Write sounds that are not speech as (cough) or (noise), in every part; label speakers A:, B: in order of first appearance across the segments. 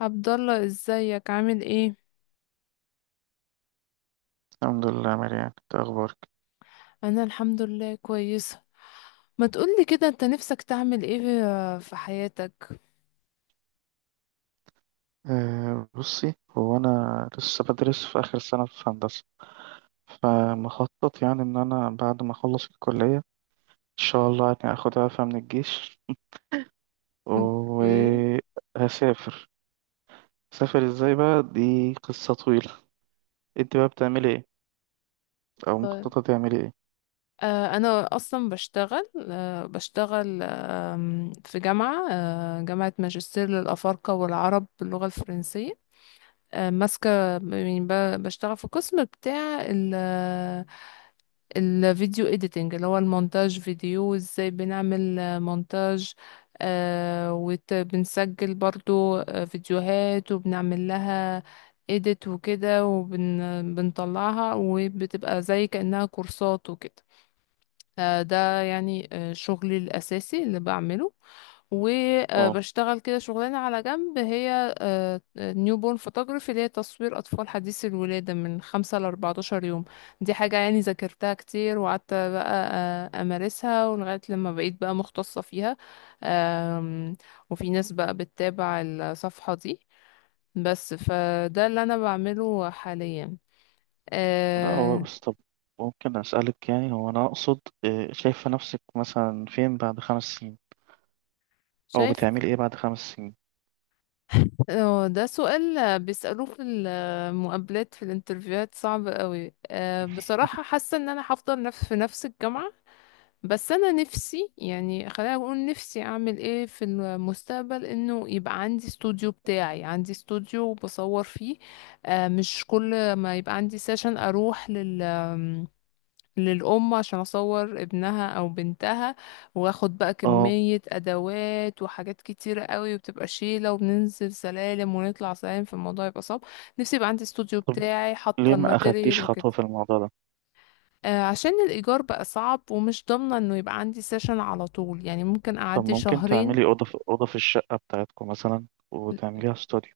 A: عبد الله، ازيك؟ عامل ايه؟
B: الحمد لله، مريان. انت اخبارك؟
A: انا الحمد لله كويسه. ما تقولي كده، انت نفسك تعمل ايه في حياتك؟
B: بصي، هو انا لسه بدرس في اخر سنه في هندسه. فمخطط يعني ان انا بعد ما اخلص الكليه ان شاء الله يعني اخد عفه من الجيش
A: اوكي.
B: وهسافر. سافر ازاي بقى؟ دي قصه طويله. انت بقى بتعملي ايه او
A: طيب.
B: مخططه تعملي ايه؟
A: انا اصلا بشتغل، بشتغل في جامعه، جامعه ماجستير للافارقه والعرب باللغه الفرنسيه. ماسكه يعني، بشتغل في القسم بتاع الفيديو اديتنج، اللي هو المونتاج فيديو، وازاي بنعمل مونتاج. آه وبنسجل برضو فيديوهات وبنعمل لها اديت وكده، وبنطلعها وبتبقى زي كأنها كورسات وكده. ده يعني شغلي الأساسي اللي بعمله.
B: اه
A: وبشتغل كده شغلانة على جنب، هي نيو بورن فوتوغرافي، اللي هي تصوير أطفال حديثي الولادة من خمسة لأربعتاشر يوم. دي حاجة يعني ذاكرتها كتير، وقعدت بقى أمارسها ولغاية لما بقيت بقى مختصة فيها. آم، وفي ناس بقى بتتابع الصفحة دي. بس فده اللي أنا بعمله حاليا.
B: لا، هو
A: آه،
B: بس طب ممكن اسالك؟ يعني هو انا اقصد، شايفه نفسك مثلا فين بعد خمس سنين او
A: شايف.
B: بتعملي ايه بعد خمس سنين؟
A: اه، ده سؤال بيسألوه في المقابلات، في الانترفيوهات، صعب قوي. بصراحة حاسة ان انا هفضل في نفس الجامعة. بس انا نفسي يعني، خلينا اقول نفسي اعمل ايه في المستقبل، انه يبقى عندي استوديو بتاعي، عندي استوديو بصور فيه. أه، مش كل ما يبقى عندي سيشن اروح للأم عشان أصور ابنها أو بنتها، وآخد بقى
B: اه،
A: كمية أدوات وحاجات كتيرة قوي، وبتبقى شيلة، وبننزل سلالم ونطلع سلالم، فالموضوع يبقى صعب. نفسي يبقى عندي استوديو بتاعي، حاطة
B: ليه ما
A: الماتيريال
B: أخدتيش
A: وكده.
B: خطوة في الموضوع ده؟
A: عشان الإيجار بقى صعب، ومش ضامنة إنه يبقى عندي سيشن على طول، يعني ممكن
B: طب
A: أعدي
B: ممكن
A: شهرين.
B: تعملي أوضة في أوضة في الشقة بتاعتكم مثلا وتعمليها استوديو؟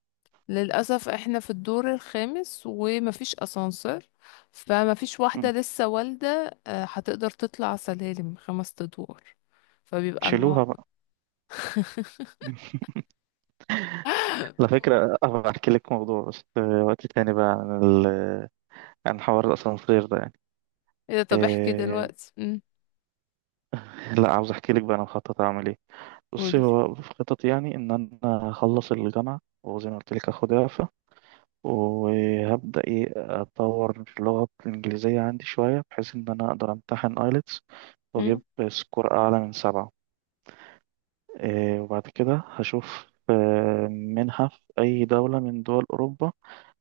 A: للأسف احنا في الدور الخامس ومفيش أسانسير، فمفيش واحدة
B: مم.
A: لسه والدة هتقدر تطلع سلالم خمس أدوار. فبيبقى
B: شيلوها
A: الموضوع.
B: بقى. على فكرة أبقى أحكي لك موضوع، بس وقت تاني بقى، عن عن حوار الأسانسير ده يعني.
A: ايه ده؟ طب احكي
B: إيه...
A: دلوقتي.
B: لا، عاوز أحكي لك بقى أنا مخطط أعمل إيه. بصي،
A: قولي.
B: هو في خطط يعني إن أنا أخلص الجامعة، وزي ما قلت لك أخد إعفاء، وهبدأ أطور اللغة الإنجليزية عندي شوية بحيث إن أنا أقدر أمتحن آيلتس وأجيب
A: امم.
B: سكور أعلى من سبعة. وبعد كده هشوف منحة في أي دولة من دول أوروبا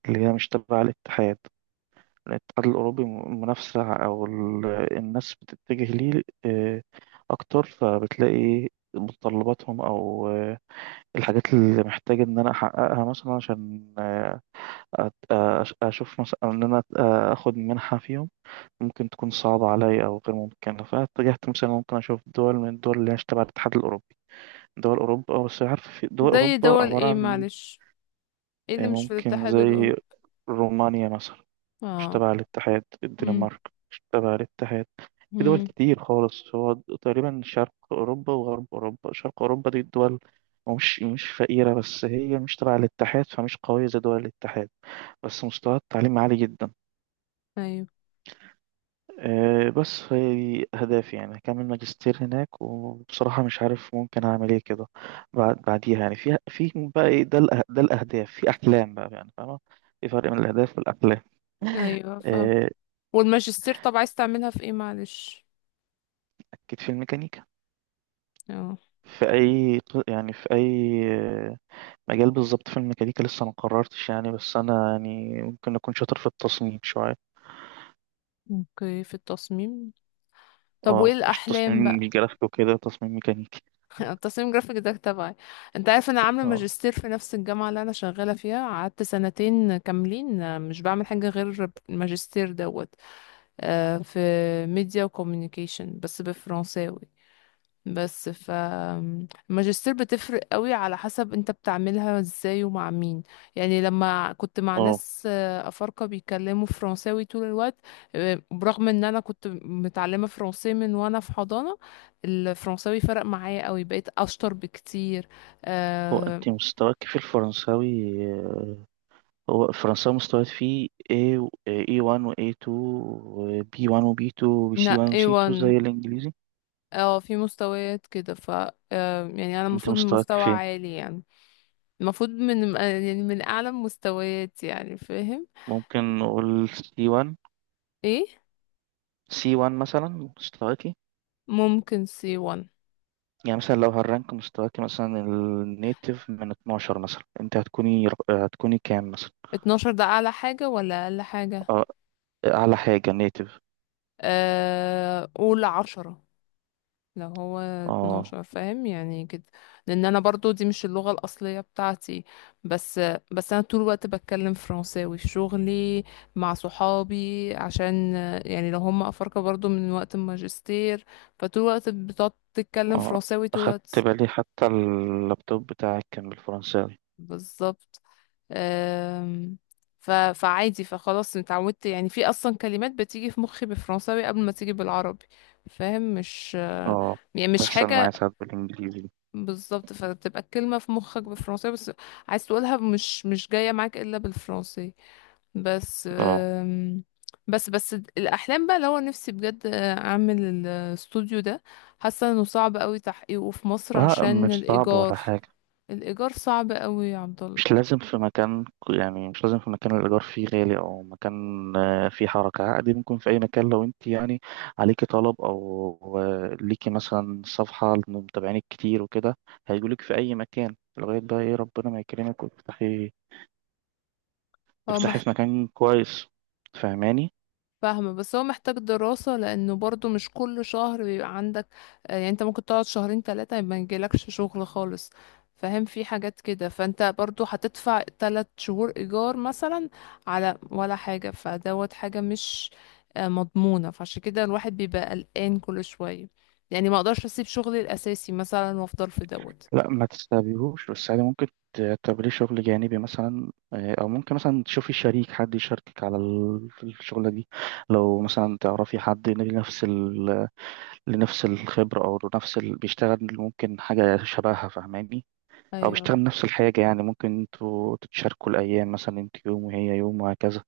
B: اللي هي مش تبع الاتحاد، الأوروبي. منافسة، أو الناس بتتجه ليه أكتر، فبتلاقي متطلباتهم أو الحاجات اللي محتاج إن أنا أحققها مثلا عشان أشوف مثلا إن أنا أخد منحة فيهم ممكن تكون صعبة عليا أو غير ممكنة. فاتجهت مثلا ممكن أشوف دول من الدول اللي هي مش تبع الاتحاد الأوروبي. دول أوروبا بس. عارف في دول
A: زي
B: أوروبا
A: دول
B: عبارة
A: ايه؟
B: عن،
A: معلش، ايه اللي مش في
B: ممكن
A: الاتحاد
B: زي
A: الاوروبي؟
B: رومانيا مثلا، مش
A: اه.
B: تبع الاتحاد.
A: امم.
B: الدنمارك مش تبع الاتحاد. في دول
A: امم.
B: كتير خالص. هو تقريبا شرق أوروبا وغرب أوروبا. شرق أوروبا دي الدول مش فقيرة، بس هي مش تبع الاتحاد فمش قوية زي دول الاتحاد، بس مستوى التعليم عالي جدا.
A: ايوه.
B: بس هي دي أهدافي. يعني هكمل ماجستير هناك، وبصراحة مش عارف ممكن أعمل إيه كده بعديها. يعني في بقى إيه ده؟ ده الأهداف، في أحلام بقى يعني. فاهمة؟ في فرق بين الأهداف والأحلام.
A: ايوه، فاهم.
B: آه،
A: والماجستير طب عايز تعملها في ايه؟ معلش.
B: أكيد في الميكانيكا.
A: اه.
B: في أي يعني في أي مجال بالظبط في الميكانيكا لسه ما قررتش يعني، بس أنا يعني ممكن أكون شاطر في التصميم شوية.
A: اوكي، في التصميم. طب وايه
B: اه مش
A: الاحلام
B: تصميم، مش
A: بقى؟
B: جرافيك وكده، تصميم ميكانيكي.
A: (laughs) التصميم جرافيك ده تبعي. انت عارف، انا عامله
B: اه،
A: ماجستير في نفس الجامعه اللي انا شغاله فيها، قعدت سنتين كاملين مش بعمل حاجه غير الماجستير دوت. في ميديا وكوميونيكيشن، بس بالفرنساوي. بس الماجستير بتفرق قوي على حسب انت بتعملها ازاي ومع مين. يعني لما كنت مع
B: اه،
A: ناس افارقة بيتكلموا فرنساوي طول الوقت، برغم ان انا كنت متعلمة فرنسي من وانا في حضانة، الفرنساوي فرق معايا قوي، بقيت اشطر بكتير.
B: هو
A: آه،
B: أنت مستواك في الفرنساوي؟ هو فرنساوي مستويات فيه A و A1 و A2 و B1 و B2 و
A: لا،
B: C1 و C2
A: A1.
B: زي الإنجليزي.
A: اه، في مستويات كده، ف يعني انا
B: أنت
A: المفروض من
B: مستواك
A: مستوى
B: فين؟
A: عالي يعني. المفروض من يعني من اعلى مستويات، يعني فاهم.
B: ممكن نقول C1،
A: ايه.
B: C1 مثلا مستواكي.
A: ممكن سي 1.
B: يعني مثلا لو هالرانك مستواكي مثلا النيتف من 12 مثلا أنت هتكوني كام مثلا؟
A: 12 ده اعلى حاجة ولا اقل حاجة؟
B: أه، أعلى حاجة نيتف.
A: قول 10. لو هو
B: أه،
A: 12، فاهم يعني كده. لان انا برضو دي مش اللغة الاصلية بتاعتي. بس، انا طول الوقت بتكلم فرنساوي في شغلي، مع صحابي، عشان يعني لو هم افارقة برضو من وقت الماجستير، فطول الوقت بتقعد تتكلم
B: أه،
A: فرنساوي طول
B: أخدت
A: الوقت.
B: بالي حتى اللابتوب بتاعك كان بالفرنساوي.
A: بالظبط. أم، فعادي. فخلاص اتعودت. يعني في اصلا كلمات بتيجي في مخي بالفرنساوي قبل ما تيجي بالعربي. فاهم؟ مش
B: أه،
A: يعني مش
B: تحصل معايا
A: حاجة.
B: ساعات بالإنجليزي.
A: بالظبط، فبتبقى الكلمة في مخك بالفرنساوي، بس عايز تقولها، مش جاية معاك الا بالفرنسي. بس
B: أه،
A: بس الاحلام بقى، اللي هو نفسي بجد اعمل الاستوديو ده. حاسه انه صعب قوي تحقيقه في مصر
B: لا
A: عشان
B: مش صعب ولا
A: الايجار.
B: حاجة.
A: الايجار صعب قوي يا عبد
B: مش
A: الله.
B: لازم في مكان، يعني مش لازم في مكان الإيجار فيه غالي، أو مكان فيه حركة. عادي ممكن في أي مكان لو أنت يعني عليكي طلب أو ليكي مثلا صفحة لمتابعينك كتير وكده هيجولك في أي مكان، لغاية بقى إيه ربنا ما يكرمك وتفتحي،
A: اه.
B: في مكان كويس. فاهماني؟
A: فاهمة، بس هو محتاج دراسة، لأنه برضو مش كل شهر بيبقى عندك يعني. انت ممكن تقعد شهرين تلاتة ما يجيلكش شغل خالص، فاهم؟ في حاجات كده، فانت برضو هتدفع تلات شهور إيجار مثلا على ولا حاجة. فدوت حاجة مش مضمونة، فعشان كده الواحد بيبقى قلقان كل شوية. يعني ما اقدرش اسيب شغلي الأساسي مثلا وافضل في دوت.
B: لا ما تستبيهوش، بس عادي ممكن تعتبريه شغل جانبي مثلا، أو ممكن مثلا تشوفي شريك، حد يشاركك على في الشغلة دي. لو مثلا تعرفي حد لنفس الخبرة، أو لنفس بيشتغل ممكن حاجة شبهها. فاهماني؟ أو
A: ايوه.
B: بيشتغل نفس الحاجة. يعني ممكن انتوا تتشاركوا الأيام مثلا، انت يوم وهي يوم وهكذا.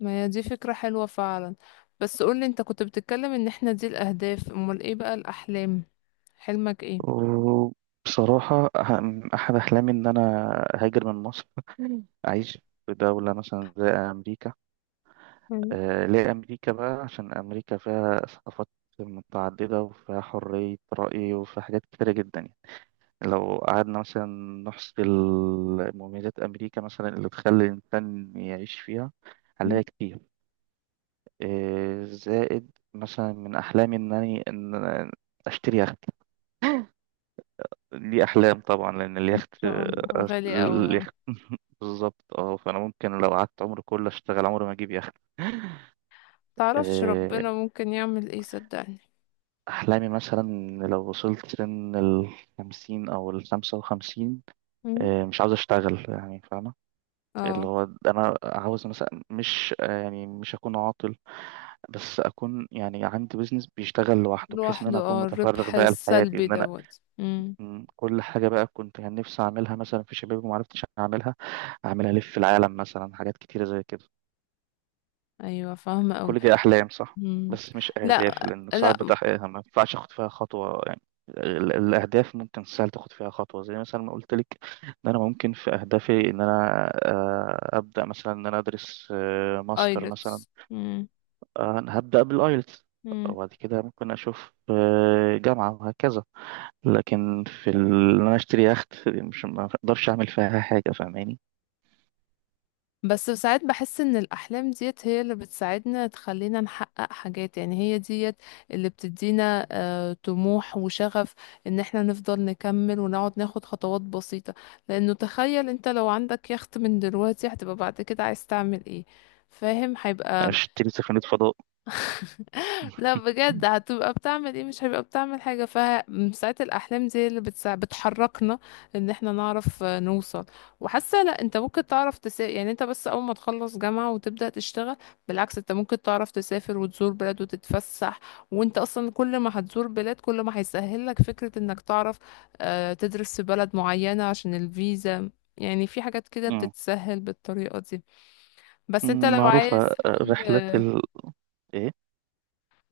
A: ما هي دي فكرة حلوة فعلا. بس قولي، انت كنت بتتكلم ان احنا دي الأهداف، امال ايه بقى الأحلام؟ حلمك ايه؟
B: وبصراحة أحد أحلامي إن أنا أهاجر من مصر (laughs) أعيش في دولة مثلا زي أمريكا.
A: مم.
B: آه، ليه أمريكا بقى؟ عشان أمريكا فيها ثقافات متعددة، وفيها حرية رأي، وفيها حاجات كتيرة جدا. لو قعدنا مثلا نحصي مميزات أمريكا مثلا اللي تخلي الإنسان يعيش فيها
A: مم. ان
B: هنلاقي كتير. إيه، زائد مثلا من أحلامي إن أنا أشتري يخت. دي أحلام طبعا لأن اليخت،
A: شاء الله. غالي قوي اه.
B: اليخت (laughs) بالظبط اه. فأنا ممكن لو قعدت عمري كله أشتغل عمري ما أجيب يخت.
A: متعرفش
B: إيه،
A: ربنا ممكن يعمل ايه، صدقني.
B: أحلامي مثلا إن لو وصلت سن الخمسين أو الخمسة وخمسين.
A: مم.
B: إيه، مش عاوز أشتغل يعني. فاهمة؟ اللي
A: اه،
B: هو انا عاوز مثلا مش، يعني مش اكون عاطل، بس اكون يعني عندي بيزنس بيشتغل لوحده بحيث ان
A: لوحده.
B: انا اكون
A: اه،
B: متفرغ
A: الربح
B: بقى لحياتي،
A: السلبي
B: ان انا
A: دوت. مم.
B: كل حاجه بقى كنت كان نفسي اعملها مثلا في شبابي وما عرفتش اعملها، اعملها الف العالم مثلا، حاجات كتيره زي كده.
A: ايوه، فاهمه قوي.
B: كل دي أحلام صح؟
A: مم.
B: بس مش أهداف،
A: لا
B: لأن ساعات
A: لا.
B: بتحققها ما ينفعش أخد فيها خطوة يعني. الأهداف ممكن سهل تاخد فيها خطوة، زي مثلا ما قلت لك إن أنا ممكن في أهدافي إن أنا أبدأ مثلا إن أنا أدرس ماستر مثلا.
A: ايلتس.
B: أنا هبدأ بالآيلتس، وبعد كده ممكن أشوف جامعة وهكذا. لكن في إن أنا أشتري يخت دي، مش، ما أقدرش أعمل فيها حاجة. فاهماني؟
A: بس ساعات بحس ان الاحلام ديت هي اللي بتساعدنا، تخلينا نحقق حاجات. يعني هي ديت اللي بتدينا طموح وشغف، ان احنا نفضل نكمل ونقعد ناخد خطوات بسيطة. لانه تخيل انت لو عندك يخت من دلوقتي، هتبقى بعد كده عايز تعمل ايه؟ فاهم؟ هيبقى.
B: أشتري سفينة فضاء
A: لا
B: (laughs)
A: بجد، هتبقى بتعمل ايه؟ مش هيبقى بتعمل حاجة. فساعات الأحلام دي اللي بتحركنا، ان احنا نعرف نوصل. وحاسة لا، انت ممكن تعرف تسافر، يعني انت بس أول ما تخلص جامعة وتبدأ تشتغل، بالعكس انت ممكن تعرف تسافر وتزور بلاد وتتفسح. وانت أصلا كل ما هتزور بلاد كل ما هيسهل لك فكرة انك تعرف تدرس في بلد معينة عشان الفيزا. يعني في حاجات كده
B: مم.
A: بتتسهل بالطريقة دي. بس انت لو
B: معروفة
A: عايز،
B: رحلة ال إيه.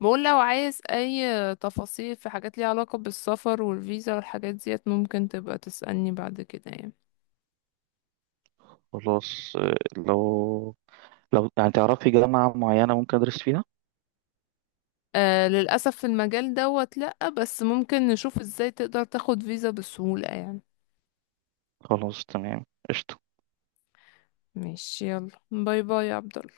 A: بقول لو عايز اي تفاصيل في حاجات ليها علاقة بالسفر والفيزا والحاجات ديت، ممكن تبقى تسألني بعد كده يعني.
B: خلاص، لو، يعني تعرفي جامعة معينة ممكن أدرس فيها.
A: آه، للأسف في المجال دوت لأ، بس ممكن نشوف ازاي تقدر تاخد فيزا بسهولة يعني.
B: خلاص، تمام، قشطة.
A: ماشي، يلا، باي باي يا عبد.